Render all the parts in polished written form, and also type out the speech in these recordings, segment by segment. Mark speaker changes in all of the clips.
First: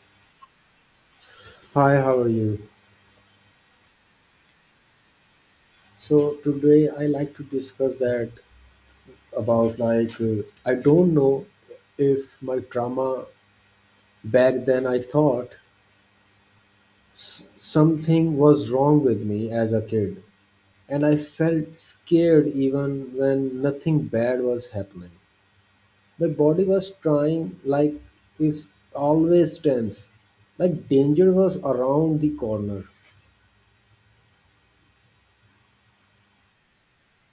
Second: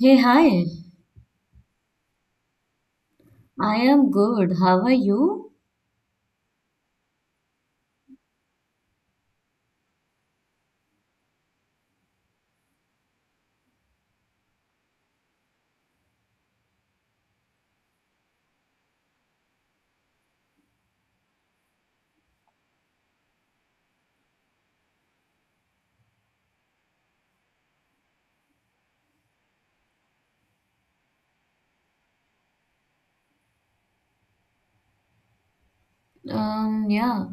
Speaker 1: Hey, hi.
Speaker 2: Hi, how are you?
Speaker 1: I am good. How are you?
Speaker 2: So today I like to discuss that about I don't know if my trauma back then I thought something was wrong with me as a kid and I felt scared even when nothing bad was happening. My body was trying like it's always tense like danger was around the corner.
Speaker 1: Yeah,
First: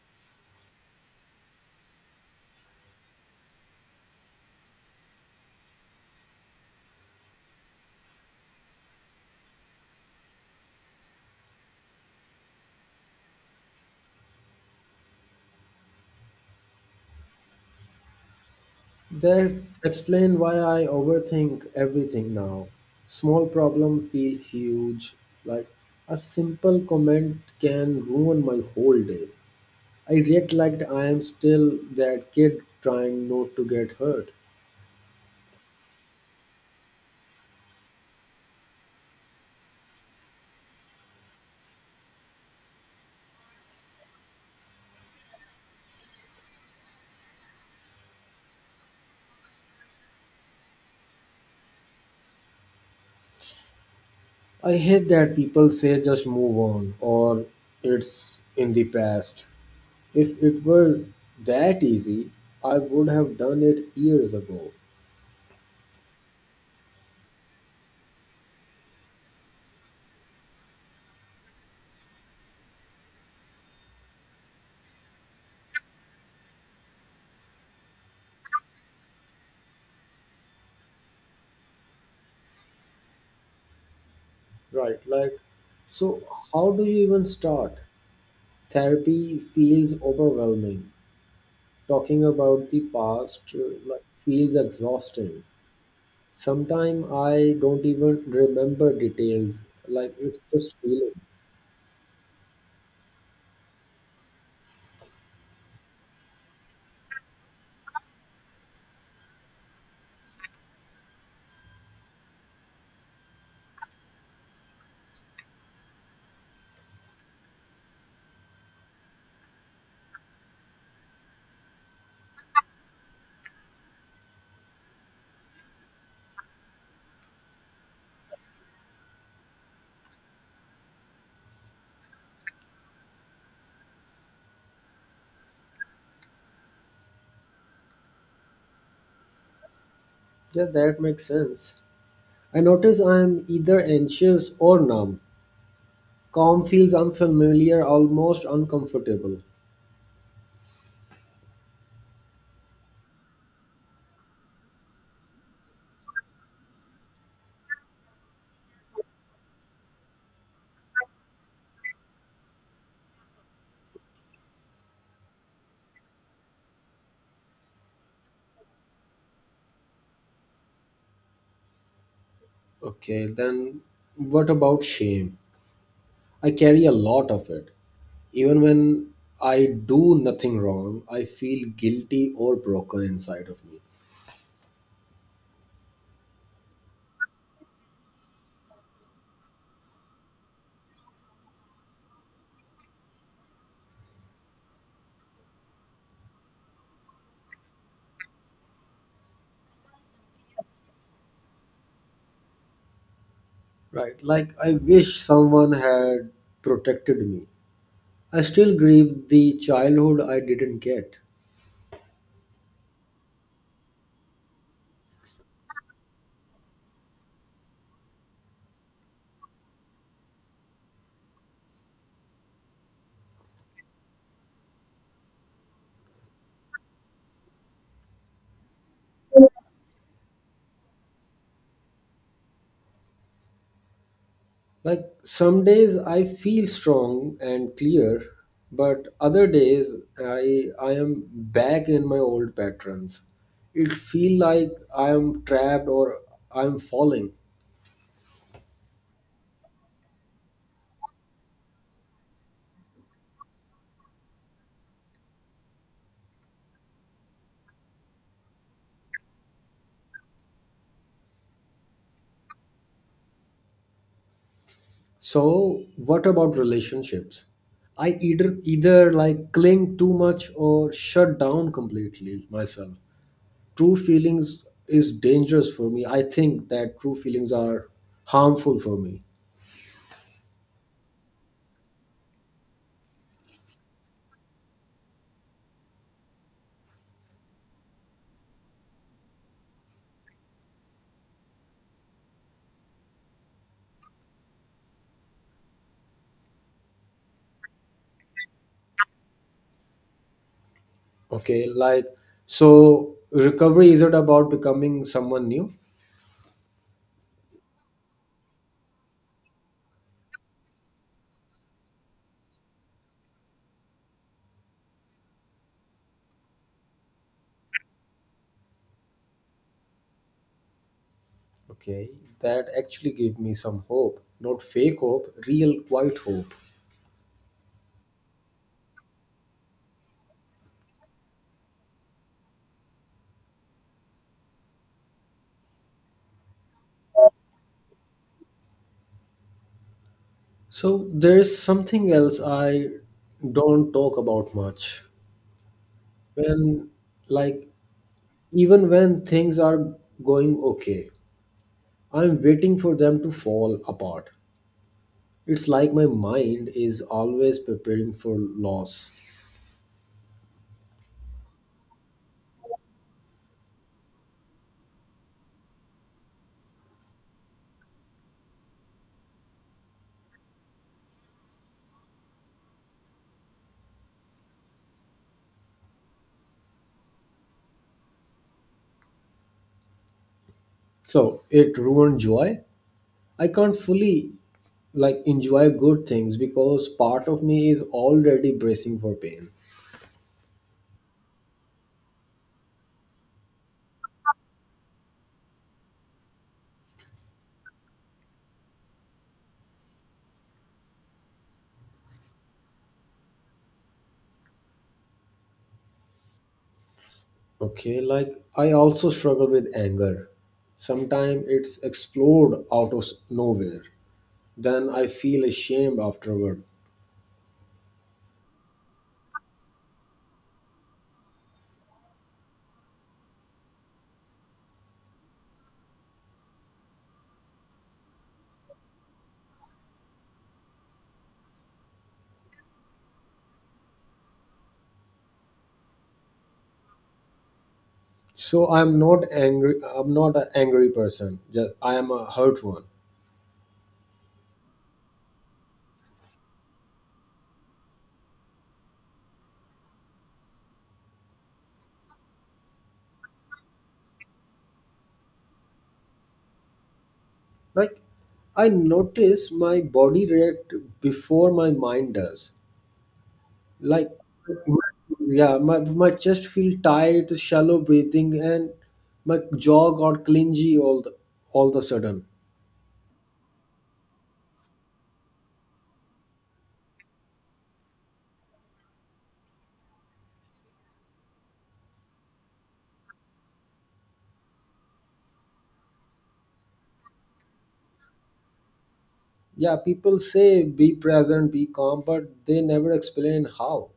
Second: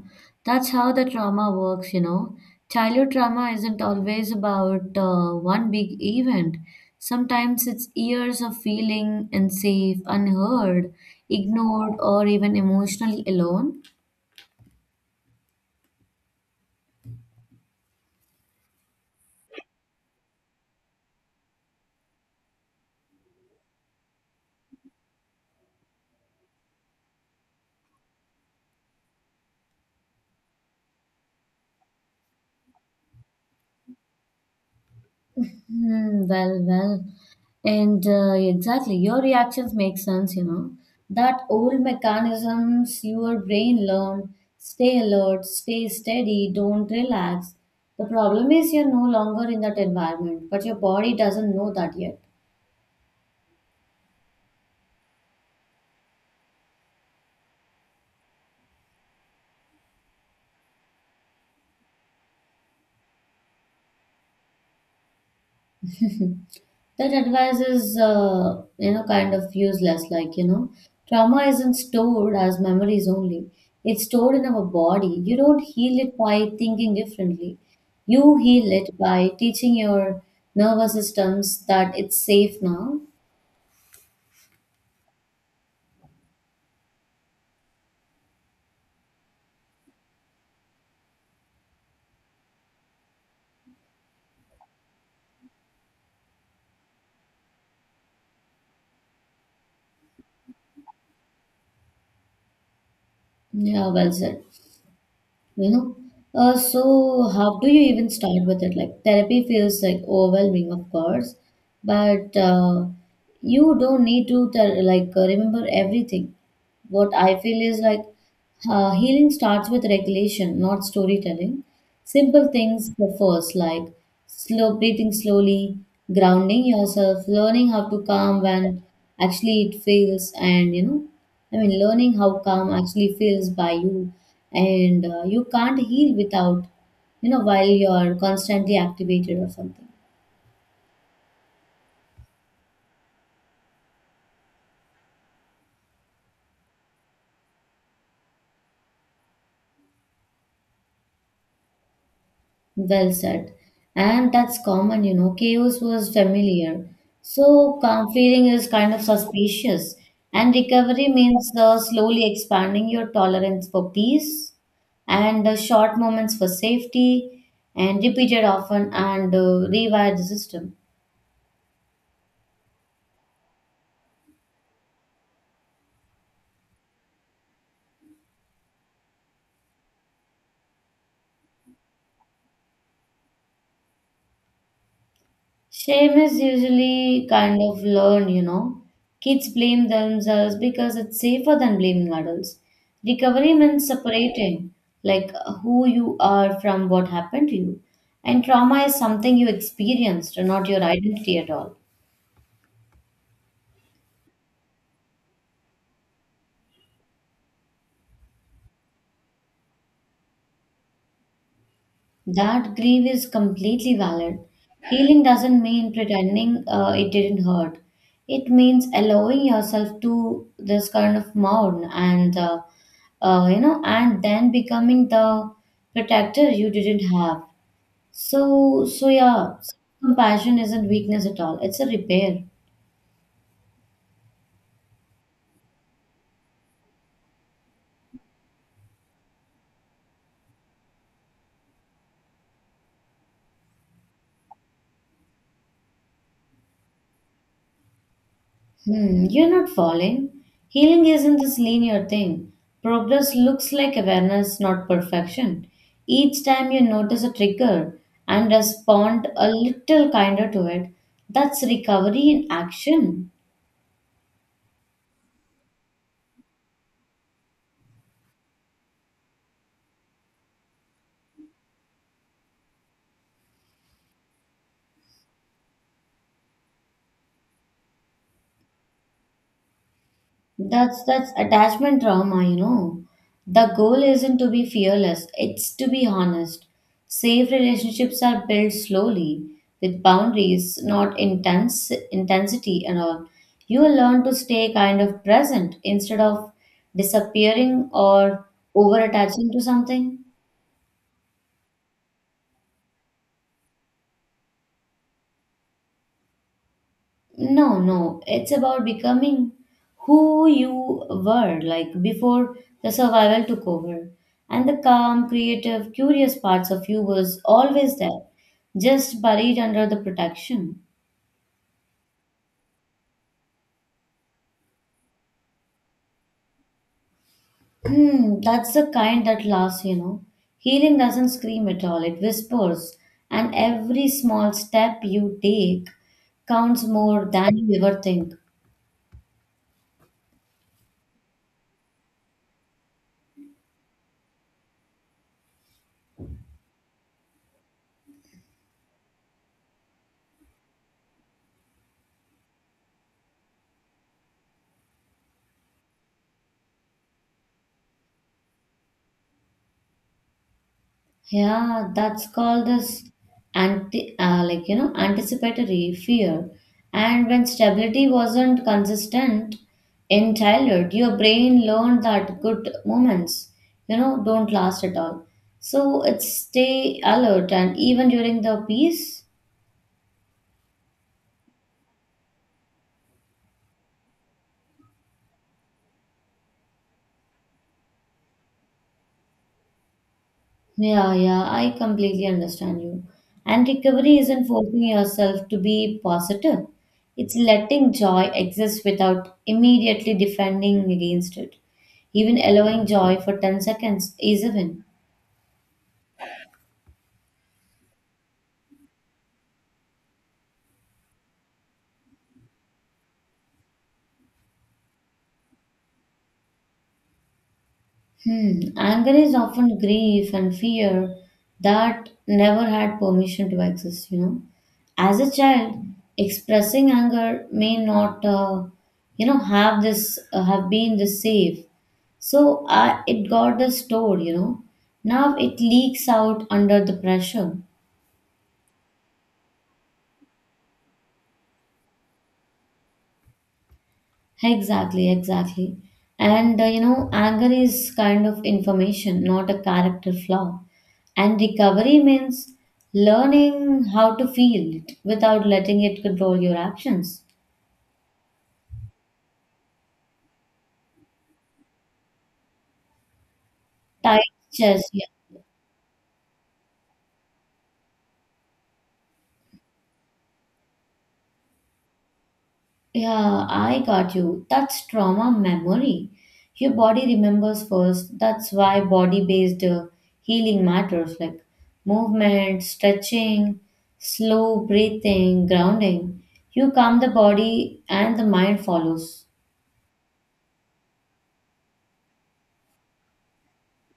Speaker 1: that's how the trauma works. Childhood trauma isn't always about one big event. Sometimes it's years of feeling unsafe, unheard, ignored, or even emotionally alone.
Speaker 2: They explain why I overthink everything now. Small problem feel huge. Like a simple comment can ruin my whole day. I react like I am still that kid trying not to get hurt.
Speaker 1: Well, and exactly, your reactions make sense. That old mechanisms your brain learned, stay alert, stay steady, don't relax. The problem is you're no longer in that environment, but your body doesn't know that yet.
Speaker 2: I hate that people say just move on or it's in the past. If it were that easy, I would have done it years ago.
Speaker 1: That advice is kind of useless. Like, trauma isn't stored as memories only. It's stored in our body. You don't heal it by thinking differently. You heal it by teaching your nervous systems that it's safe now.
Speaker 2: Right, like, so how do you even start? Therapy feels overwhelming. Talking about the past like, feels exhausting. Sometimes I don't even remember details, like it's just feelings.
Speaker 1: Yeah, well said. you know so how do you even start with it? Like, therapy feels like overwhelming of course, but you don't need to tell, like, remember everything. What I feel is like, healing starts with regulation, not storytelling. Simple things, but first, like slow breathing slowly, grounding yourself, learning how to calm when actually it feels, I mean, learning how calm actually feels by you, and you can't heal without while you're constantly activated or something.
Speaker 2: Yeah, that makes sense. I notice I'm either anxious or numb. Calm feels unfamiliar, almost uncomfortable.
Speaker 1: Well said. And that's common. Chaos was familiar. So calm feeling is kind of suspicious. And recovery means slowly expanding your tolerance for peace, and short moments for safety and repeated often, and rewire the system.
Speaker 2: Okay, then what about shame? I carry a lot of it. Even when I do nothing wrong, I feel guilty or broken inside of me.
Speaker 1: Shame is usually kind of learned. Kids blame themselves because it's safer than blaming adults. Recovery means separating, like who you are from what happened to you. And trauma is something you experienced, not your identity at all.
Speaker 2: Right. Like, I wish someone had protected me. I still grieve the childhood I didn't get.
Speaker 1: That grief is completely valid. Healing doesn't mean pretending it didn't hurt. It means allowing yourself to this kind of mourn, and then becoming the protector you didn't have. So, yeah, compassion isn't weakness at all. It's a repair.
Speaker 2: Like, some days I feel strong and clear, but other days I am back in my old patterns. It feel like I am trapped or I am falling.
Speaker 1: You're not falling. Healing isn't this linear thing. Progress looks like awareness, not perfection. Each time you notice a trigger and respond a little kinder to it, that's recovery in action.
Speaker 2: So, what about relationships? I either like cling too much or shut down completely myself. True feelings is dangerous for me. I think that true feelings are harmful for me.
Speaker 1: That's attachment trauma. The goal isn't to be fearless, it's to be honest. Safe relationships are built slowly with boundaries, not intense intensity and all. You will learn to stay kind of present instead of disappearing or over attaching to something.
Speaker 2: Okay, like, so recovery isn't about becoming someone new.
Speaker 1: No, no, it's about becoming who you were like before the survival took over. And the calm, creative, curious parts of you was always there, just buried under the protection.
Speaker 2: Okay, that actually gave me some hope, not fake hope, real quiet hope.
Speaker 1: That's the kind that lasts. Healing doesn't scream at all, it whispers, and every small step you take counts more than you ever think.
Speaker 2: So there's something else I don't talk about much, when, like, even when things are going okay, I'm waiting for them to fall apart. It's like my mind is always preparing for loss.
Speaker 1: Yeah, that's called as anticipatory fear. And when stability wasn't consistent in childhood, your brain learned that good moments, don't last at all. So it stay alert, and even during the peace.
Speaker 2: So it ruined joy. I can't fully like enjoy good things because part of me is already bracing for pain.
Speaker 1: Yeah, yeah, I completely understand you. And recovery isn't forcing yourself to be positive, it's letting joy exist without immediately defending against it. Even allowing joy for 10 seconds is a win.
Speaker 2: Okay, like I also struggle with anger. Sometimes it's explode out of nowhere. Then I feel ashamed afterward.
Speaker 1: Anger is often grief and fear that never had permission to exist. As a child, expressing anger may not have been this safe. So it got the store. Now it leaks out under the pressure.
Speaker 2: So I'm not angry. I'm not an angry person. Just I am a hurt one.
Speaker 1: Exactly, exactly. And anger is kind of information, not a character flaw. And recovery means learning how to feel it without letting it control your actions.
Speaker 2: Like, I notice my body react before my mind does, like,
Speaker 1: Tight chest, yeah.
Speaker 2: yeah, my chest feel tight, shallow breathing, and my jaw got clingy all the, all the sudden.
Speaker 1: Yeah, I got you. That's trauma memory. Your body remembers first. That's why body-based healing matters, like movement, stretching, slow breathing, grounding. You calm the body and the mind follows.
Speaker 2: Yeah, people say be present, be calm, but they never explain how.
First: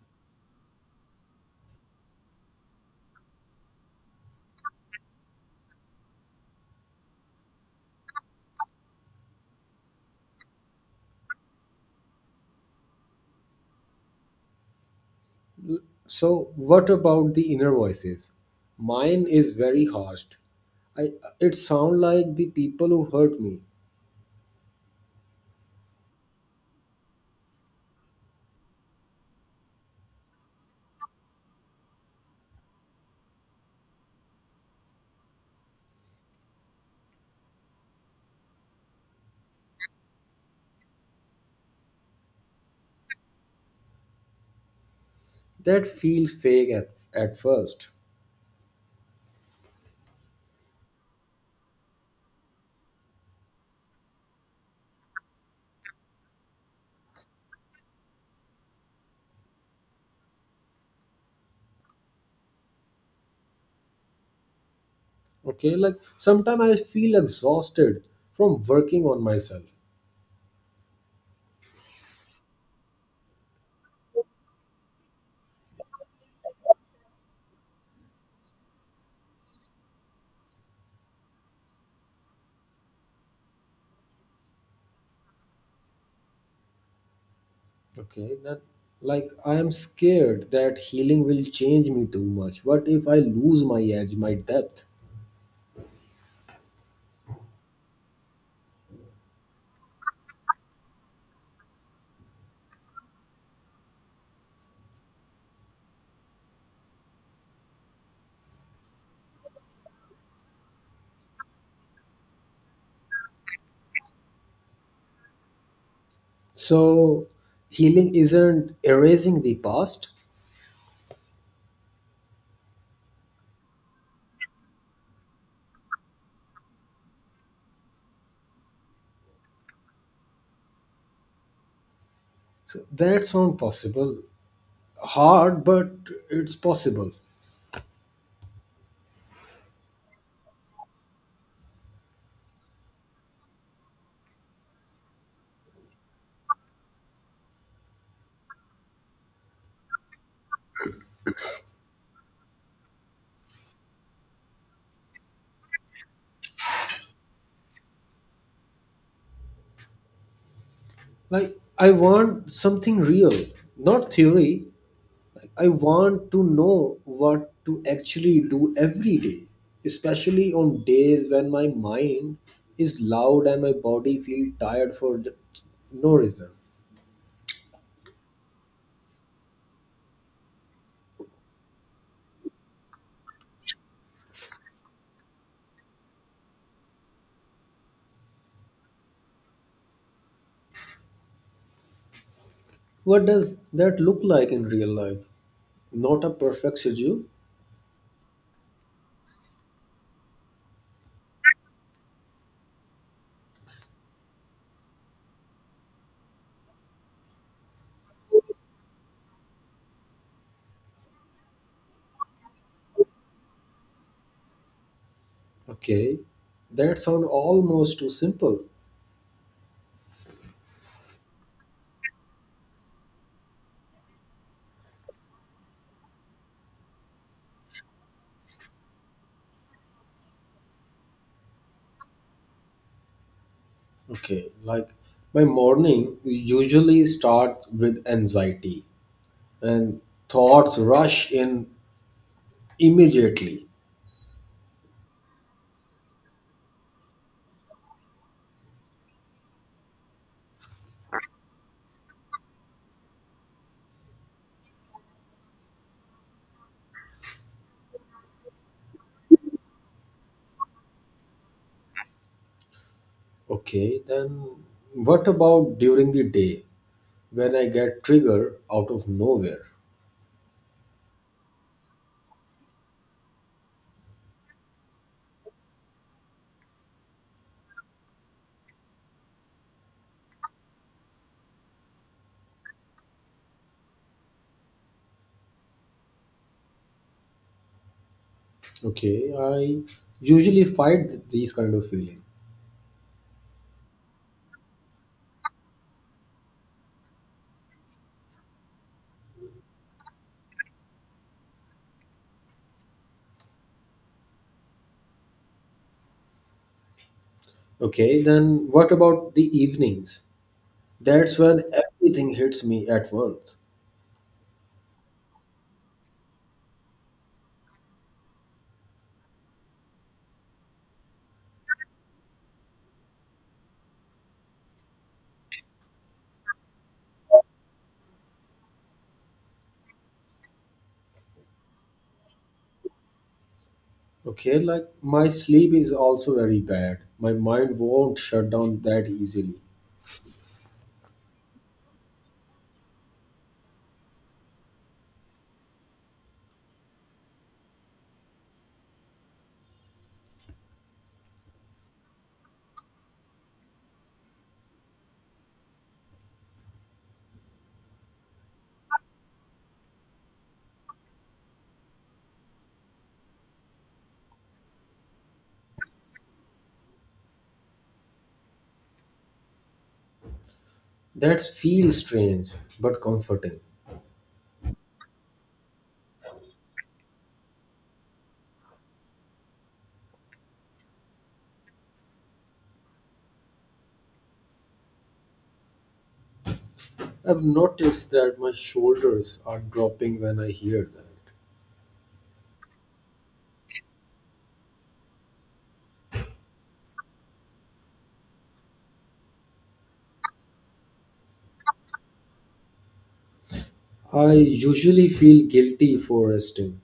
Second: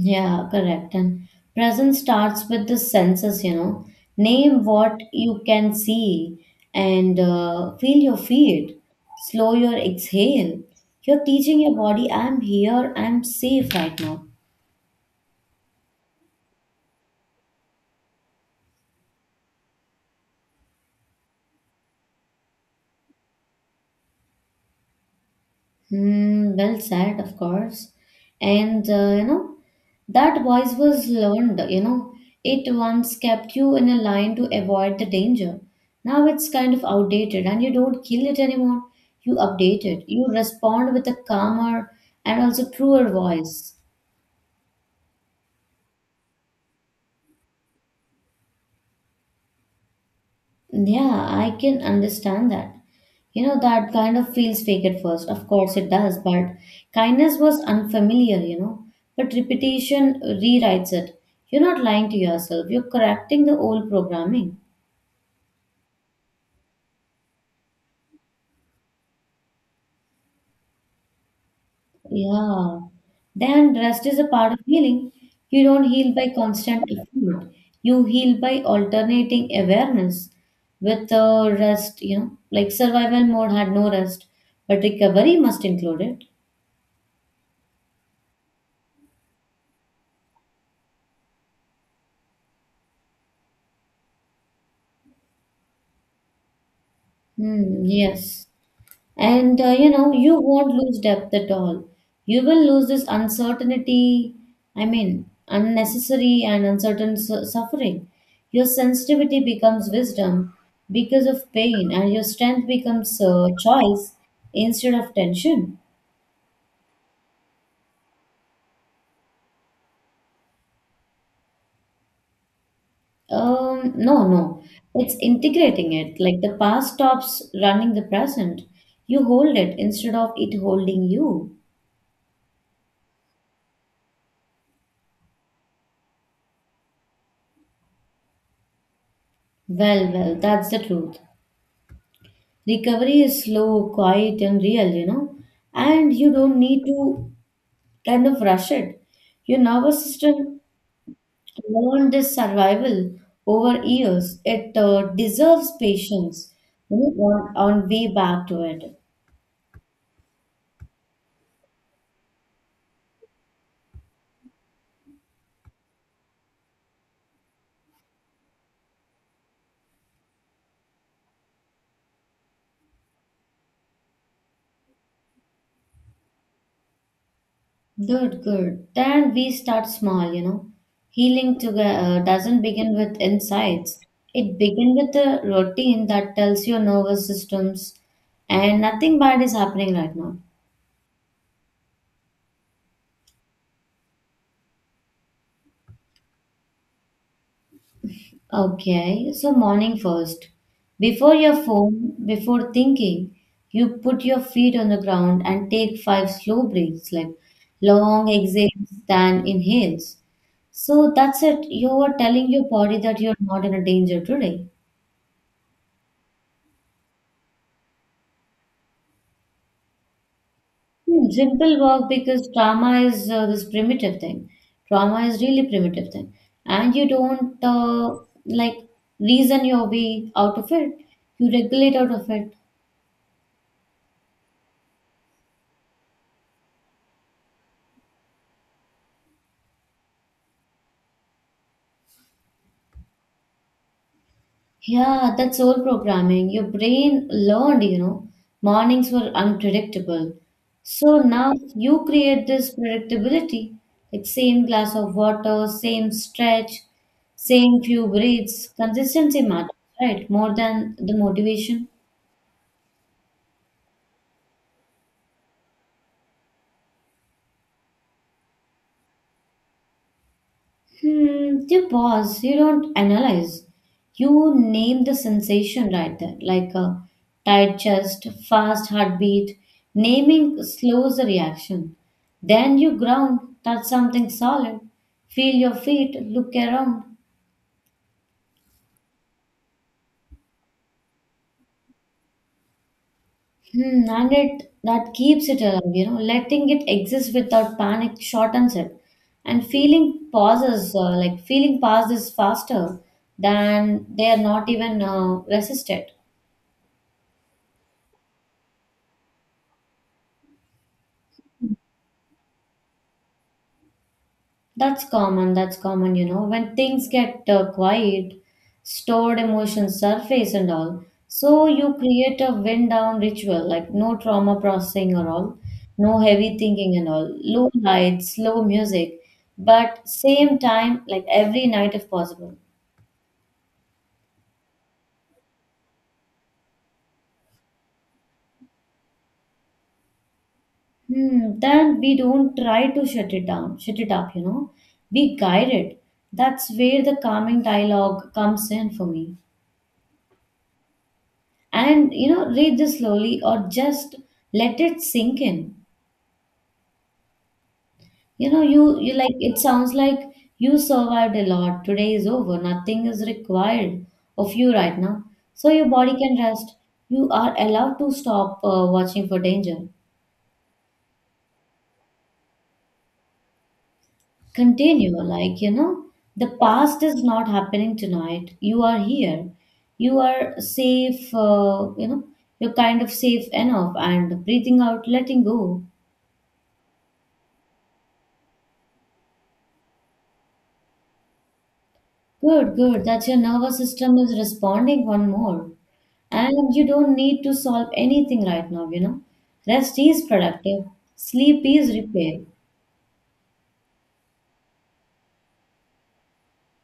Speaker 1: Yeah, correct. And present starts with the senses. Name what you can see and feel your feet. Slow your exhale. You're teaching your body, I'm here, I'm safe right now.
Speaker 2: So what about the inner voices? Mine is very harsh. I, it sound like the people who hurt me.
Speaker 1: Well said, of course. And that voice was learned, it once kept you in a line to avoid the danger. Now it's kind of outdated and you don't kill it anymore. You update it. You respond with a calmer and also truer voice.
Speaker 2: That feels fake at first.
Speaker 1: Yeah, I can understand that. That kind of feels fake at first. Of course, it does, but kindness was unfamiliar. But repetition rewrites it. You're not lying to yourself, you're correcting the old programming.
Speaker 2: Okay, like sometimes I feel exhausted from working on myself.
Speaker 1: Yeah. Then rest is a part of healing. You don't heal by constant effort. You heal by alternating awareness with rest, like survival mode had no rest, but recovery must include it.
Speaker 2: Okay, that, like, I am scared that healing will change me too much. What if I lose my edge, my depth?
Speaker 1: Hmm, yes. And you won't lose depth at all. You will lose this uncertainty, I mean, unnecessary and uncertain suffering. Your sensitivity becomes wisdom because of pain, and your strength becomes choice instead of tension.
Speaker 2: So healing isn't erasing the past.
Speaker 1: No, no, it's integrating it. Like the past stops running the present. You hold it instead of it holding you.
Speaker 2: So that's not possible. Hard, but it's possible.
Speaker 1: Well, that's the truth. Recovery is slow, quiet, and real, and you don't need to kind of rush it. Your nervous system learned this survival over years. It deserves patience, on way back to it.
Speaker 2: Like I want something real, not theory. I want to know what to actually do every day, especially on days when my mind is loud and my body feels tired for no reason.
Speaker 1: Good, good. Then we start small. Healing doesn't begin with insights. It begins with a routine that tells your nervous systems, and nothing bad is happening right now.
Speaker 2: What does that look like in real life? Not a perfect schedule.
Speaker 1: Okay, so morning first. Before your phone, before thinking, you put your feet on the ground and take five slow breaths, like long exhales, then inhales. So that's it. You are telling your body that you're not in a danger today.
Speaker 2: Okay. That sounds almost too simple.
Speaker 1: Simple work because trauma is this primitive thing. Trauma is really primitive thing, and you don't like reason your way out of it. You regulate out of it.
Speaker 2: Okay. Like my morning usually starts with anxiety and thoughts rush in immediately.
Speaker 1: Yeah, that's old programming. Your brain learned, mornings were unpredictable. So now you create this predictability, like same glass of water, same stretch, same few breaths. Consistency matters, right? More than the motivation.
Speaker 2: Okay, then what about during the day when I get triggered out of nowhere?
Speaker 1: You pause, you don't analyze. You name the sensation right there, like a tight chest, fast heartbeat. Naming slows the reaction. Then you ground, touch something solid, feel your feet, look around.
Speaker 2: Okay, I usually fight these kind of feeling.
Speaker 1: And it that keeps it alive, letting it exist without panic shortens it. And feeling pauses faster than they are not even resisted.
Speaker 2: Okay, then what about the evenings? That's when everything hits me at once.
Speaker 1: That's common. When things get quiet, stored emotions surface and all. So you create a wind down ritual, like no trauma processing or all, no heavy thinking and all, low lights, slow music, but same time, like every night if possible.
Speaker 2: Okay, like my sleep is also very bad. My mind won't shut down that easily.
Speaker 1: Then we don't try to shut it down, shut it up. We guide it. That's where the calming dialogue comes in for me. And read this slowly, or just let it sink in. You know you you like it sounds like you survived a lot. Today is over. Nothing is required of you right now. So your body can rest. You are allowed to stop watching for danger.
Speaker 2: That feels strange but comforting.
Speaker 1: Continue, the past is not happening tonight. You are here. You are safe, you're kind of safe enough, and breathing out, letting go.
Speaker 2: I've noticed that my shoulders are dropping when I hear that.
Speaker 1: Good, good. That your nervous system is responding one more. And you don't need to solve anything right now. Rest is productive, sleep is repair.
Speaker 2: I usually feel guilty for resting.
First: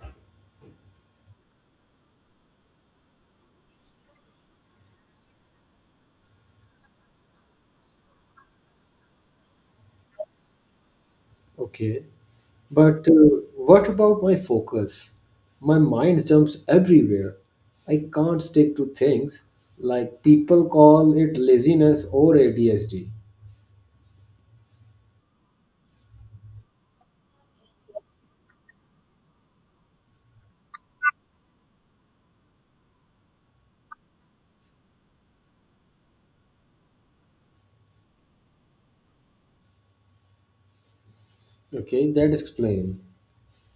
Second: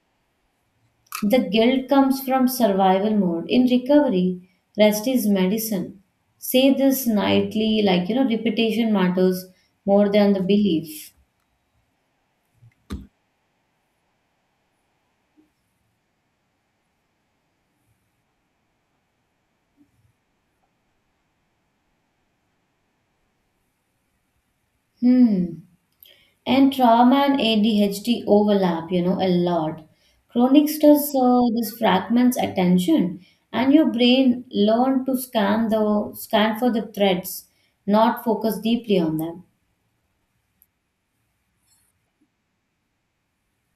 Speaker 1: The guilt comes from survival mode. In recovery, rest is medicine. Say this nightly, like, repetition matters more than the belief.
Speaker 2: Okay. But what about my focus? My mind jumps everywhere. I can't stick to things. Like people call it laziness or ADHD.
Speaker 1: Hmm. And trauma and ADHD overlap, a lot. Chronic stress, this fragments attention, and your brain learn to scan for the threats, not focus deeply on them.
Speaker 2: Okay, that explains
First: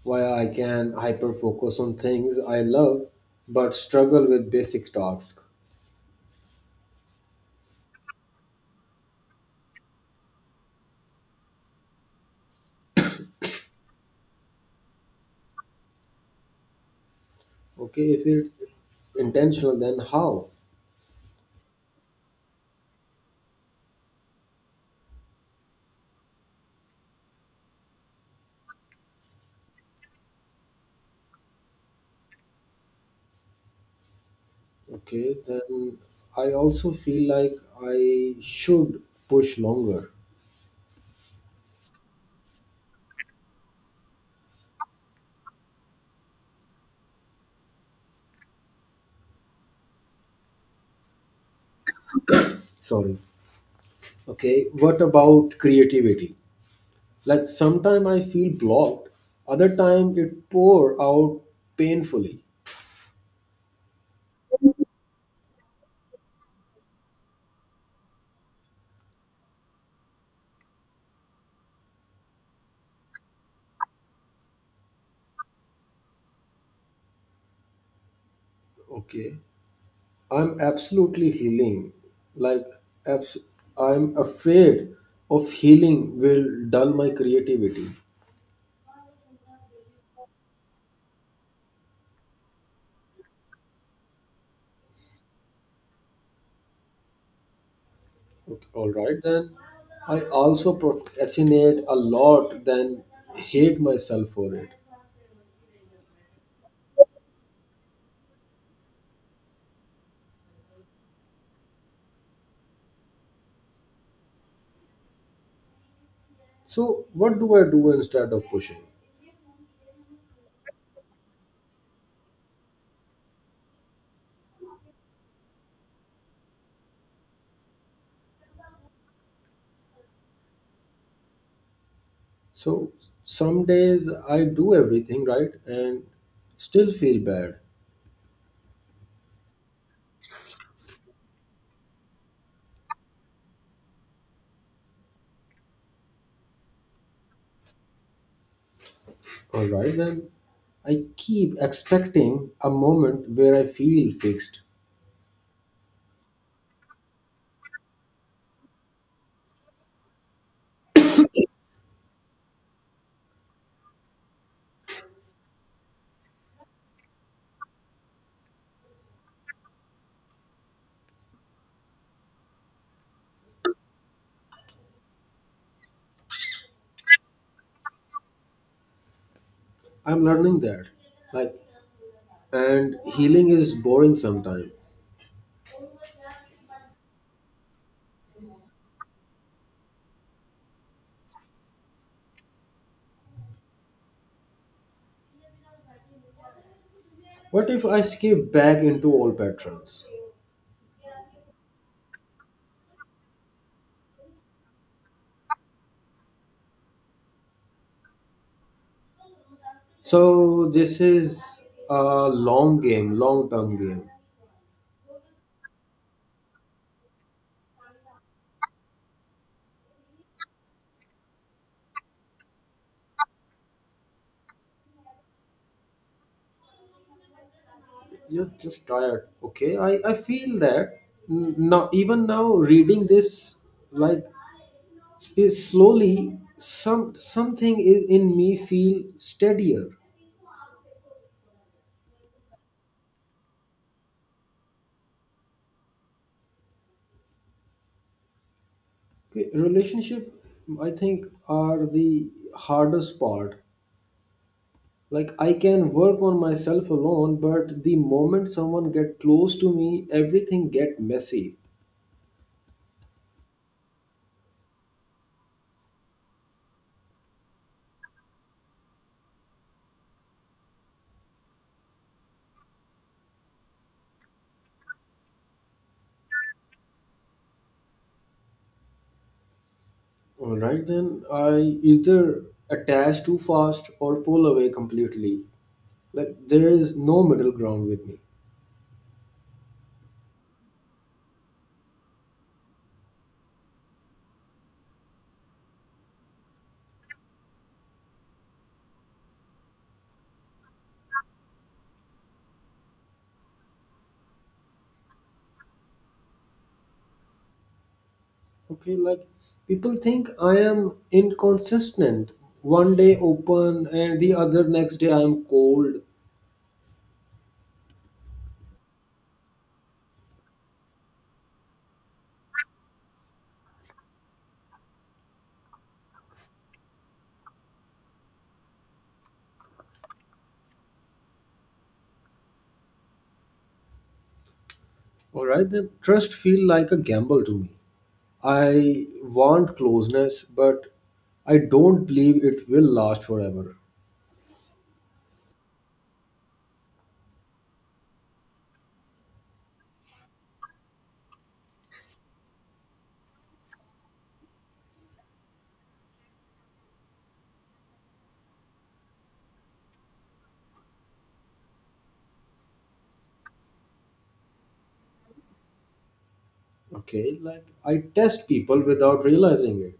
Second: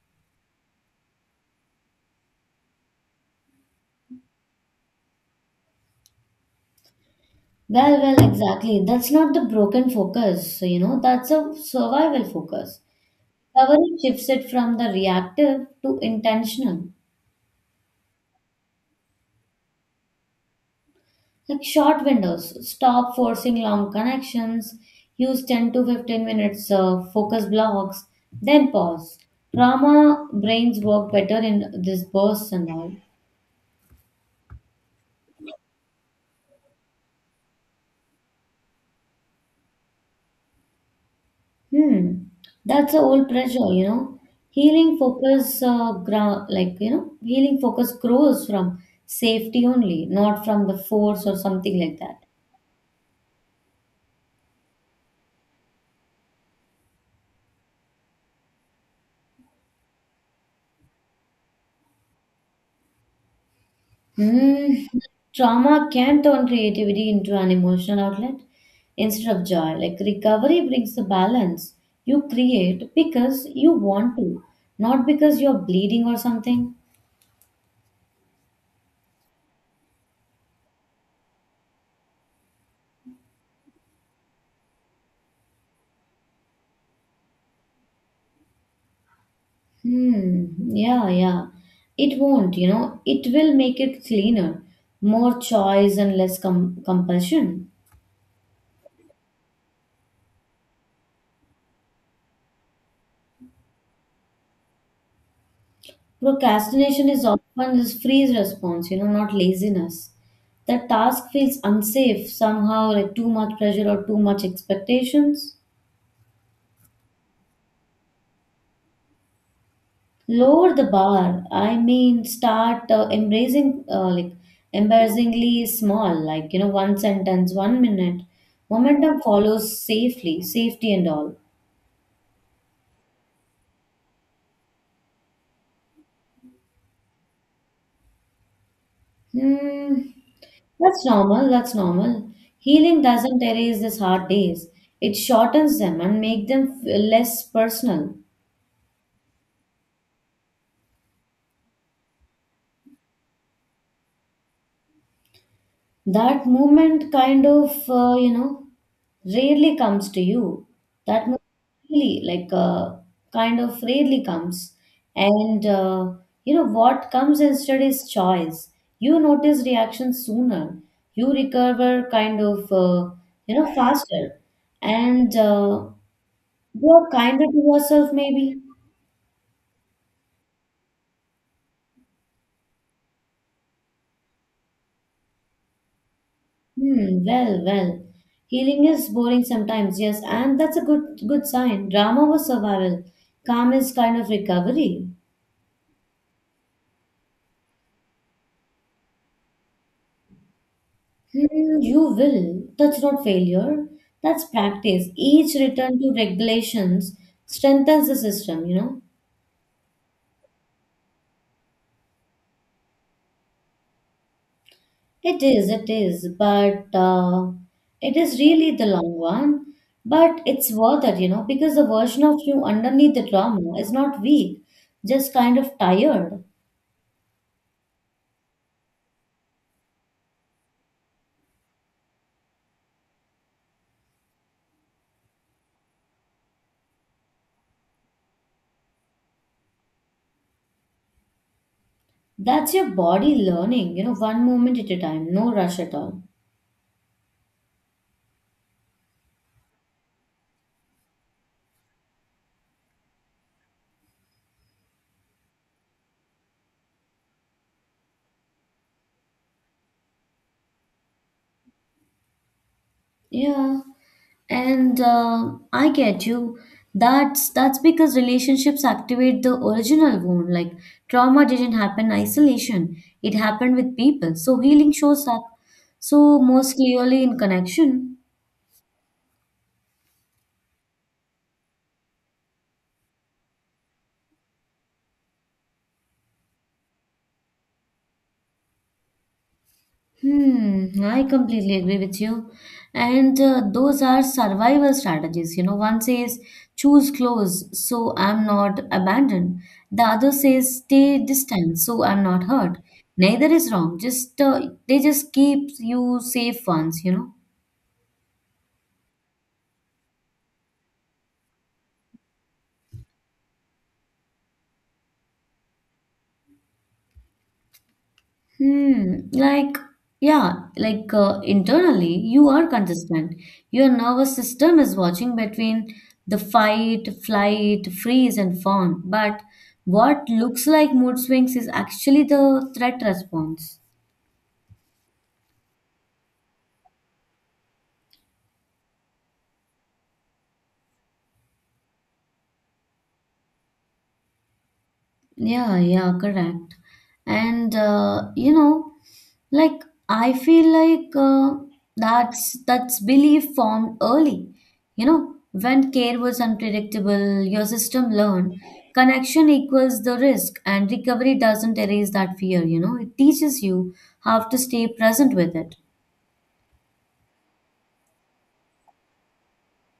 Speaker 2: why I can hyper focus on things I love but struggle with basic tasks.
Speaker 1: Well, exactly. That's not the broken focus, that's a survival focus. Recovery shifts it from the reactive to intentional.
Speaker 2: Okay, if it's intentional, then how?
Speaker 1: Like short windows, stop forcing long connections, use 10 to 15 minutes focus blocks, then pause. Trauma brains work better in this bursts and all.
Speaker 2: Okay, then I also feel like I should push longer.
Speaker 1: Hmm, that's a old pressure. Healing focus, gra- like you know, healing focus grows from safety only, not from the force or something like that.
Speaker 2: Sorry. Okay, what about creativity? Like sometime I feel blocked, other time it pour out painfully.
Speaker 1: Mm, Trauma can turn creativity into an emotional outlet instead of joy. Like recovery brings the balance. You create because you want to, not because you're bleeding or something.
Speaker 2: Okay, I'm absolutely healing. Like abs- I'm afraid of healing will dull my creativity.
Speaker 1: Hmm, yeah, yeah. It won't, it will make it cleaner, more choice and less compulsion.
Speaker 2: Okay, all right, then I also procrastinate a lot, then hate myself for it.
Speaker 1: Procrastination is often this freeze response, not laziness. The task feels unsafe somehow, like too much pressure or too much expectations.
Speaker 2: So what do I do instead of pushing?
Speaker 1: Lower the bar. I mean, start embracing, embarrassingly small, one sentence, 1 minute. Momentum follows safely, safety and all.
Speaker 2: So some days I do everything right and still feel bad.
Speaker 1: Mm, that's normal. That's normal. Healing doesn't erase these hard days. It shortens them and make them less personal.
Speaker 2: All right, then I keep expecting a moment where I feel fixed.
Speaker 1: That moment rarely comes to you. That moment really, like, uh, kind of rarely comes. And, uh, what comes instead is choice. You notice reactions sooner. You recover faster. And, uh, You're kinder to yourself, maybe.
Speaker 2: I'm learning that. Like and healing is boring sometimes.
Speaker 1: Hmm. Well. Healing is boring sometimes, yes, and that's a good sign. Drama was survival. Calm is kind of recovery.
Speaker 2: What if I skip back into old patterns?
Speaker 1: Hmm. You will. That's not failure. That's practice. Each return to regulations strengthens the system. You know.
Speaker 2: So this is a long game, long term game.
Speaker 1: It is, but it is really the long one. But it's worth it, you know, because the version of you underneath the trauma is not weak, just kind of tired.
Speaker 2: You're just tired. Okay, I feel that. Now even now reading this, like, is slowly some, something is in me feel steadier.
Speaker 1: That's your body learning, you know, one moment at a time, no rush at all.
Speaker 2: Okay, relationship, I think, are the hardest part. Like I can work on myself alone, but the moment someone get close to me everything get messy.
Speaker 1: Yeah. And I get you. That's because relationships activate the original wound. Like trauma didn't happen in isolation. It happened with people. So healing shows up so most clearly in connection.
Speaker 2: All right, then I either attach too fast or pull away completely. Like there is no middle ground with me.
Speaker 1: Hmm, I completely agree with you. And Those are survival strategies. You know, one says choose close so I'm not abandoned. The other says stay distant so I'm not hurt. Neither is wrong. Just They just keep you safe ones, you know.
Speaker 2: Okay, like people think I am inconsistent, one day open and the other next day I am cold.
Speaker 1: Hmm, like, Internally, you are consistent. Your nervous system is watching between the fight, flight, freeze, and fawn. But what looks like mood swings is actually the threat response.
Speaker 2: All right, then trust feel like a gamble to me. I want closeness, but I don't believe it will last forever.
Speaker 1: Yeah, yeah, correct. And you know, like I feel like that's belief formed early, you know, when care was unpredictable your system learned connection equals the risk, and recovery doesn't erase that fear, you know, it teaches you how to stay present with it.
Speaker 2: Okay, like I test people without realizing it.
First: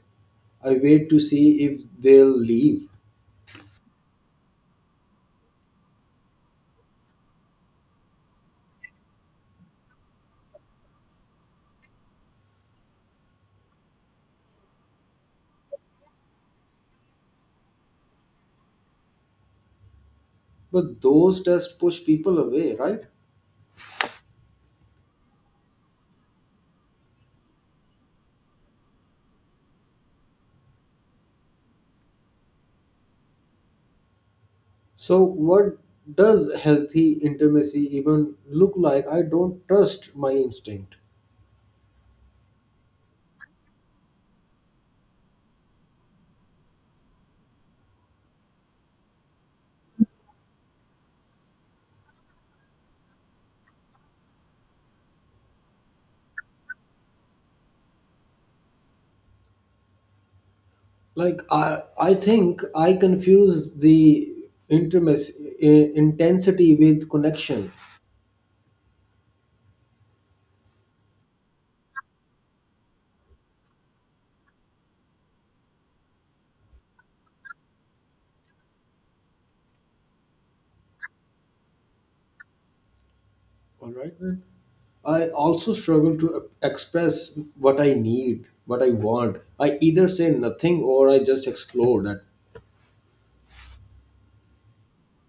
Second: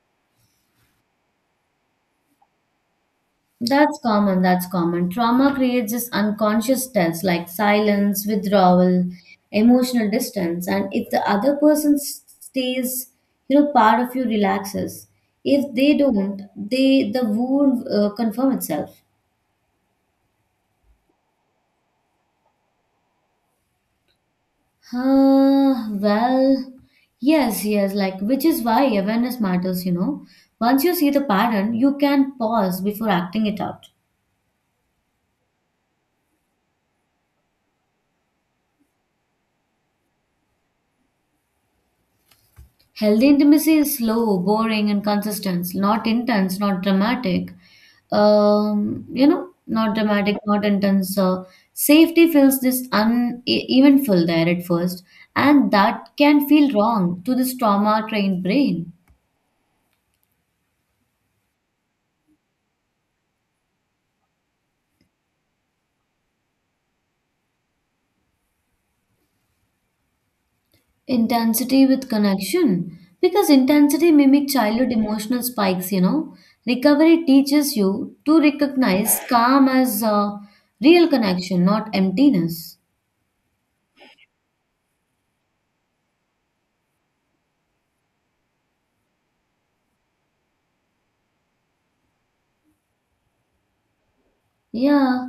Speaker 2: I wait to see if they'll leave.
Speaker 1: That's common, that's common. Trauma creates this unconscious stress like silence, withdrawal, emotional distance. And if the other person stays, you know, part of you relaxes. If they don't, the wound confirm itself.
Speaker 2: But those tests push people away, right?
Speaker 1: Uh, well, yes, yes, like which is why awareness matters, you know. Once you see the pattern, you can pause before acting it out.
Speaker 2: So, what does healthy intimacy even look like? I don't trust my instinct.
Speaker 1: Healthy intimacy is slow, boring, and consistent, not intense, not dramatic. Not dramatic, not intense. Safety feels this evenful there at first, and that can feel wrong to this trauma-trained brain.
Speaker 2: Like, I think I confuse the intimacy intensity with connection.
Speaker 1: Intensity with connection, because intensity mimic childhood emotional spikes. You know, recovery teaches you to recognize calm as real connection, not emptiness.
Speaker 2: All right, then. I also struggle to express what I need, what I want. I either say nothing or I just explore that.
Speaker 1: Yeah,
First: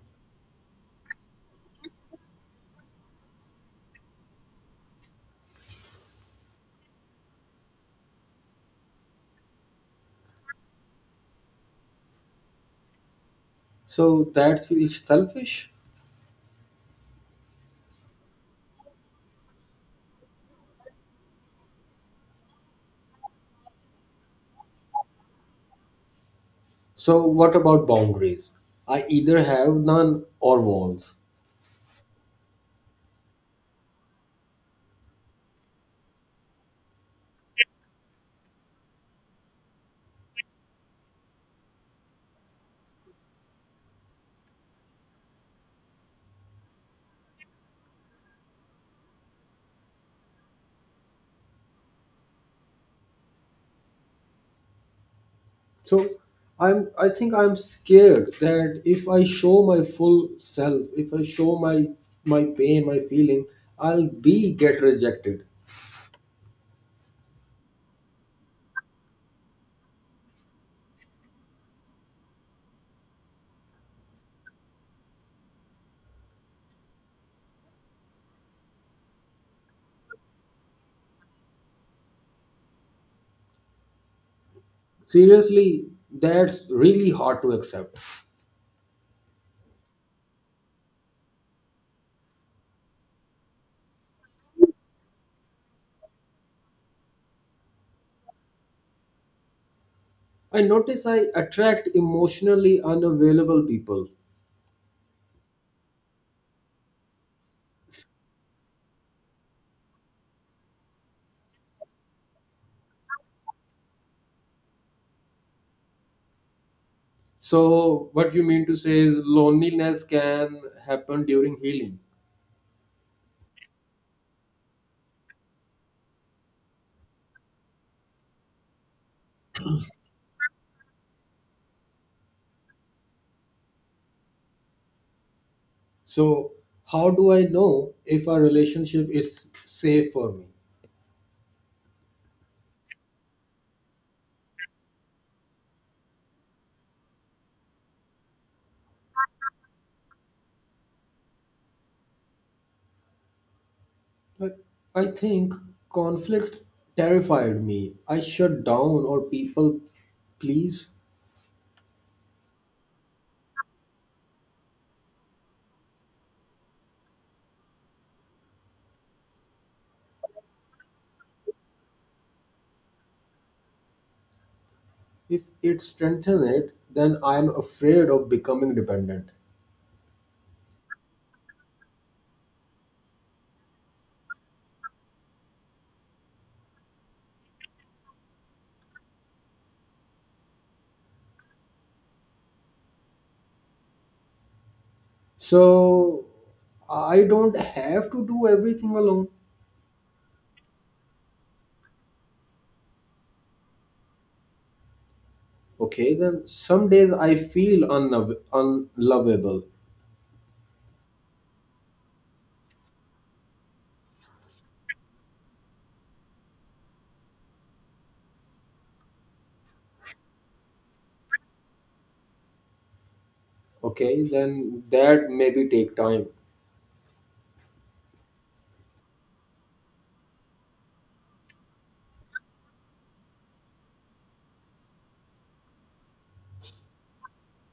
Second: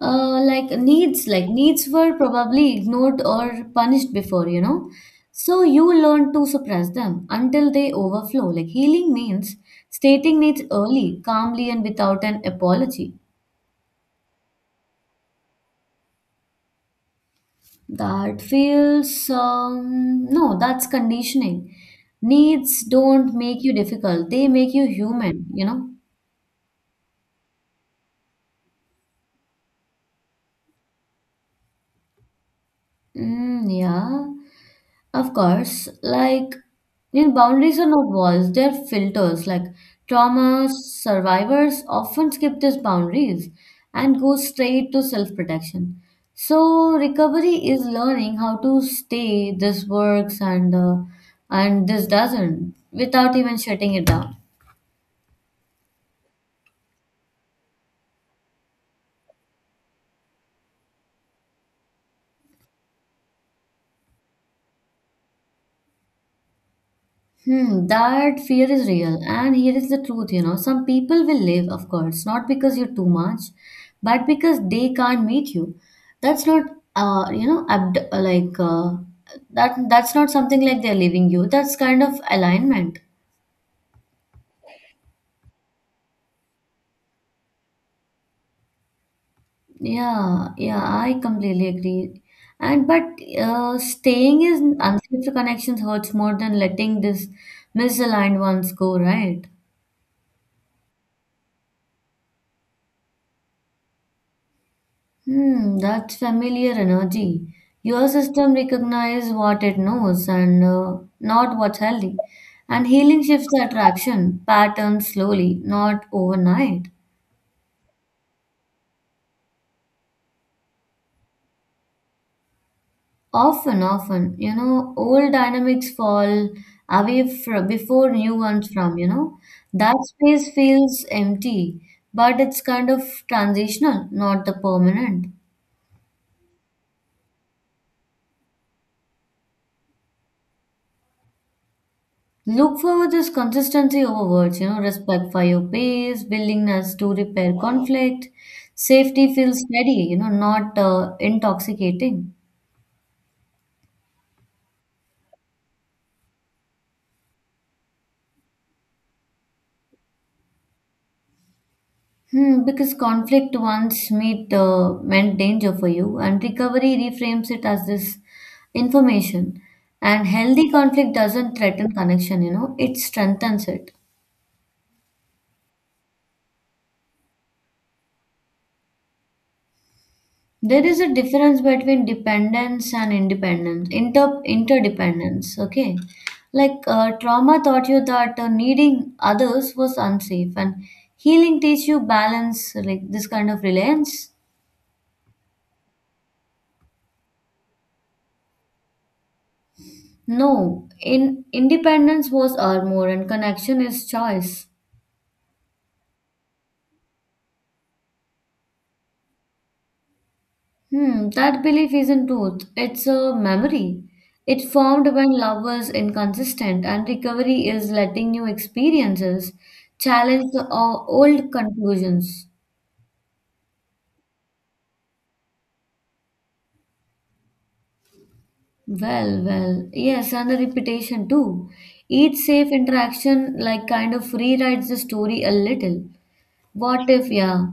Speaker 1: like needs were probably ignored or punished before, you know. So you learn to suppress them until they overflow. Like healing means stating needs early, calmly, and without an apology.
Speaker 2: So that feels selfish.
Speaker 1: That feels, no, that's conditioning. Needs don't make you difficult, they make you human, you know.
Speaker 2: So what about boundaries? I either have none or walls.
Speaker 1: Mm, yeah, of course. Boundaries are not walls, they're filters. Like, trauma survivors often skip these boundaries and go straight to self protection. So, recovery is learning how to stay, this works and this doesn't, without even shutting it down.
Speaker 2: So I think I'm scared that if I show my full self, if I show my my pain, my feeling, I'll be get rejected.
Speaker 1: Hmm, that fear is real. And here is the truth, you know, some people will live, of course, not because you're too much, but because they can't meet you. That's not, you know, abd- like that. That's not something like they're leaving you. That's kind of alignment.
Speaker 2: Seriously, that's really hard to accept.
Speaker 1: Yeah, yeah, I completely agree. And but staying in unsafe connections hurts more than letting this misaligned ones go, right?
Speaker 2: I notice I attract emotionally unavailable people.
Speaker 1: Hmm, that familiar energy. Your system recognizes what it knows, and not what's healthy. And healing shifts the attraction pattern slowly, not overnight.
Speaker 2: So what you mean to say is loneliness can happen during healing?
Speaker 1: Often, often, you know, old dynamics fall away fr before new ones from, you know. That space feels empty, but it's kind of transitional, not the permanent.
Speaker 2: So how do I know if a relationship is safe for me?
Speaker 1: Look for this consistency over words, you know, respect for your pace, willingness to repair conflict, safety feels steady, you know, not intoxicating.
Speaker 2: Like, I think conflict terrified me. I shut down or people please.
Speaker 1: Hmm, because conflict once meet meant danger for you, and recovery reframes it as this information. And healthy conflict doesn't threaten connection, you know, it strengthens it.
Speaker 2: If it strengthens it, then I'm afraid of becoming dependent.
Speaker 1: There is a difference between dependence and independence, interdependence. Okay, trauma taught you that needing others was unsafe, and healing teach you balance, like this kind of reliance.
Speaker 2: So I don't have to do everything alone.
Speaker 1: No, in independence was armor, and connection is choice.
Speaker 2: Okay, then some days I feel unlovable.
Speaker 1: Hmm, that belief isn't truth, it's a memory. It formed when love was inconsistent, and recovery is letting new experiences challenge the old conclusions.
Speaker 2: Okay, then that maybe take time.
Speaker 1: Well, yes, and the repetition too. Each safe interaction, like, kind of rewrites the story a little. What if, yeah?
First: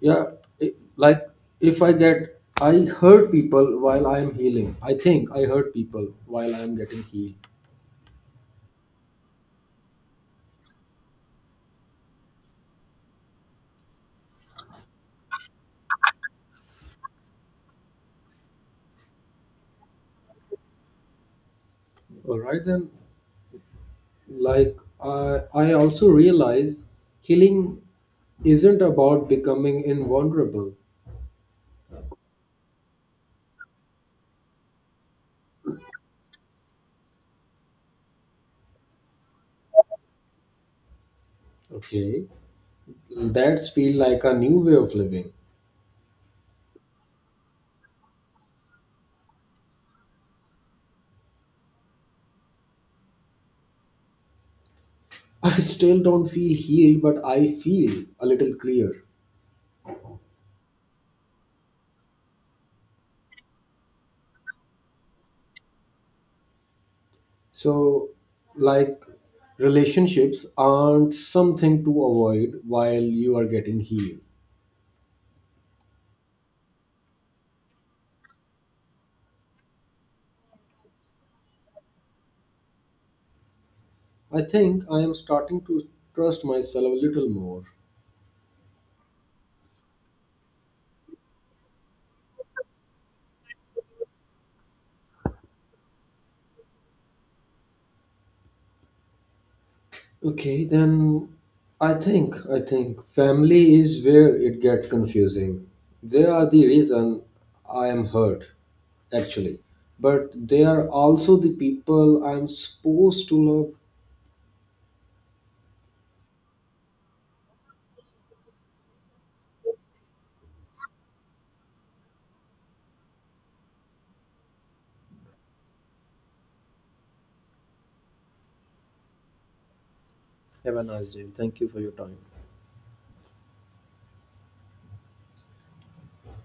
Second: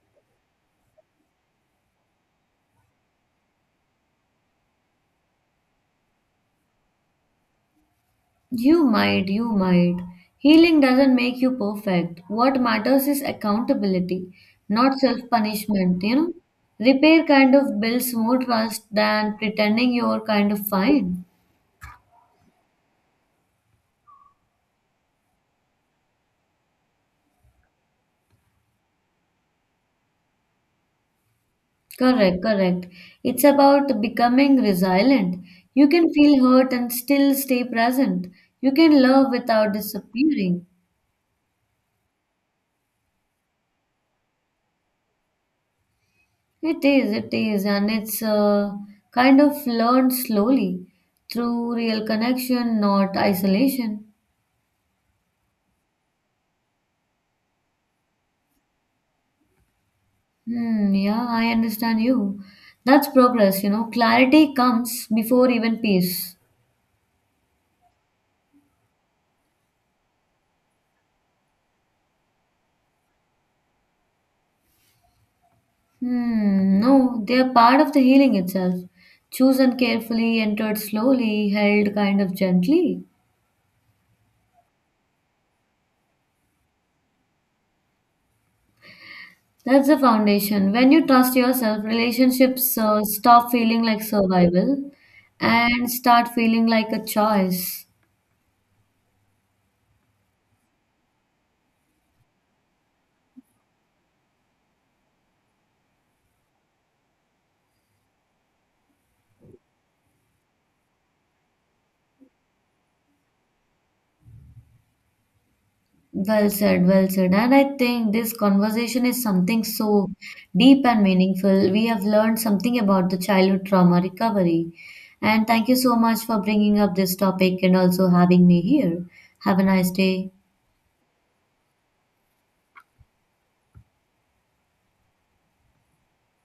Speaker 2: Yeah, it, like if I get, I hurt people while I'm healing. I think I hurt people while I'm getting healed.
Speaker 1: You might. Healing doesn't make you perfect. What matters is accountability, not self punishment, you know. Repair kind of builds more trust than pretending you're kind of fine.
Speaker 2: All right, then, like, I also realize healing isn't about becoming invulnerable.
Speaker 1: Correct. It's about becoming resilient. You can feel hurt and still stay present. You can love without disappearing.
Speaker 2: Okay, that's feel like a new way of living.
Speaker 1: It is, and it's kind of learned slowly through real connection, not isolation.
Speaker 2: I still don't feel healed, but I feel a little clear.
Speaker 1: Hmm, yeah, I understand you. That's progress, you know. Clarity comes before even peace.
Speaker 2: So, like, relationships aren't something to avoid while you are getting healed.
Speaker 1: Hmm, no, they are part of the healing itself. Chosen carefully, entered slowly, held kind of gently.
Speaker 2: I think I am starting to trust myself a little more.
Speaker 1: That's the foundation. When you trust yourself, relationships stop feeling like survival and start feeling like a choice.
Speaker 2: Okay, then I think family is where it get confusing. They are the reason I am hurt, actually. But they are also the people I'm supposed to love.
Speaker 1: Well said. And I think this conversation is something so deep and meaningful. We have learned something about the childhood trauma recovery. And thank you so much for bringing up this topic and also having me here. Have a nice day.
Speaker 2: Have a nice day. Thank you for your time.